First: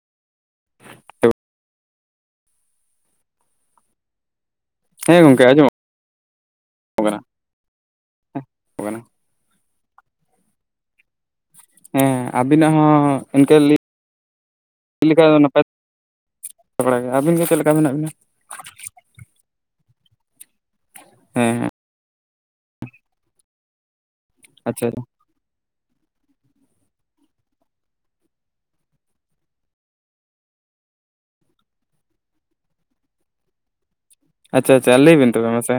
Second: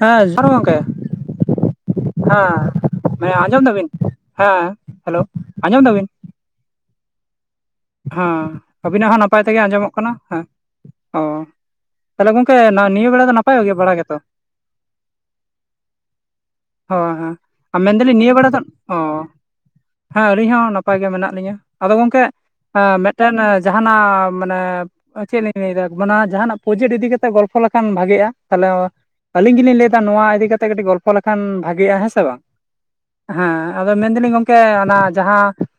ᱦᱮᱸ ᱡᱚᱦᱟᱨ ᱜᱚᱢᱠᱮ ᱦᱮᱸ ᱦᱮᱸ ᱟᱸᱡᱚᱢ ᱫᱟᱵᱤᱱ? ᱦᱮᱸ ᱦᱮᱞᱳ ᱦᱮᱸ ᱜᱚᱢᱠᱮ ᱟᱸᱡᱚᱢᱚᱜ ᱟᱸᱡᱚᱢ ᱫᱟᱵᱤᱱ ᱠᱟᱱᱟ᱾ ᱦᱮᱸ ᱠᱟᱱᱟ ᱟᱹᱵᱤᱱᱟᱜ ᱦᱚᱸ ᱱᱟᱯᱟᱭ ᱛᱮᱜᱮ ᱟᱸᱡᱚᱢᱚᱜ ᱠᱟᱱᱟ ᱦᱮᱸ ᱚ ᱦᱮᱸ ᱛᱟᱦᱞᱮ ᱜᱚᱝᱼᱠᱮ ᱟᱵᱤᱱᱟᱜ ᱦᱚᱸ ᱱᱤᱭᱟᱹ ᱵᱮᱲᱟ ᱫᱚ ᱤᱱᱠᱟᱹ ᱱᱟᱯᱟᱭ ᱞᱟᱹᱭ ᱵᱮᱲᱟ ᱜᱮᱛᱚ᱾ ᱞᱮᱠᱟ ᱫᱚ ᱱᱟᱯᱟᱭ ᱵᱟᱲᱟ ᱜᱮ ᱦᱳᱭ ᱦᱮᱸ ᱟᱹᱵᱤᱱ ᱜᱮ ᱪᱮᱫ ᱞᱮᱠᱟ ᱟᱨ ᱢᱮᱱᱟᱜ ᱵᱤᱱᱟ ᱢᱮᱱᱫᱟᱞᱤᱧ ᱱᱤᱭᱟᱹ ᱵᱮᱲᱟ ᱫᱚ᱾ ᱚ ᱦᱮᱸ ᱟᱹᱞᱤᱧ ᱦᱚᱸ ᱱᱟᱯᱟᱭ ᱜᱮ ᱢᱮᱱᱟᱜ ᱦᱮᱸ ᱞᱤᱧᱟᱹ ᱦᱮᱸ ᱟᱫᱚ ᱜᱚᱝᱠᱮᱼᱼ ᱢᱤᱫᱴᱮᱱ ᱡᱟᱦᱟᱸᱱᱟᱜ ᱢᱟᱱᱮ ᱟᱪᱪᱷᱟ ᱪᱮᱫ ᱞᱤᱧ ᱞᱟᱹᱭ ᱫᱟᱠᱚ ᱚᱱᱟ ᱡᱟᱦᱟᱱᱟᱜ ᱯᱚᱡᱮᱴ ᱤᱫᱤ ᱠᱟᱛᱮᱜ ᱜᱚᱞᱯᱷᱚ ᱞᱮᱠᱷᱟᱱ ᱵᱷᱟᱜᱮᱜ-ᱟ ᱛᱟᱦᱚᱞᱮ ᱚᱸᱼᱼ ᱟᱹᱞᱤᱧ ᱜᱮᱞᱤᱧ ᱞᱟᱹᱭ ᱫᱟ ᱱᱚᱣᱟ ᱤᱫᱤ ᱠᱟᱛᱮᱜ ᱠᱟᱹᱴᱤᱡ ᱜᱚᱞᱯᱚ ᱞᱮᱠᱷᱟᱱ ᱵᱷᱟᱜᱮᱜ-ᱟ ᱦᱮᱸ ᱥᱮ ᱵᱟᱝ? ᱦᱮᱸ ᱟᱫᱚ ᱢᱮᱱ ᱫᱟᱞᱤᱧ ᱜᱚᱢᱠᱮ ᱟᱪᱪᱷᱟ ᱟᱪᱪᱷᱟ ᱚᱱᱟ ᱞᱟᱹᱭ ᱵᱤᱱ ᱛᱚᱵᱮ ᱡᱟᱦᱟᱸᱼᱼ ᱢᱟᱥᱮ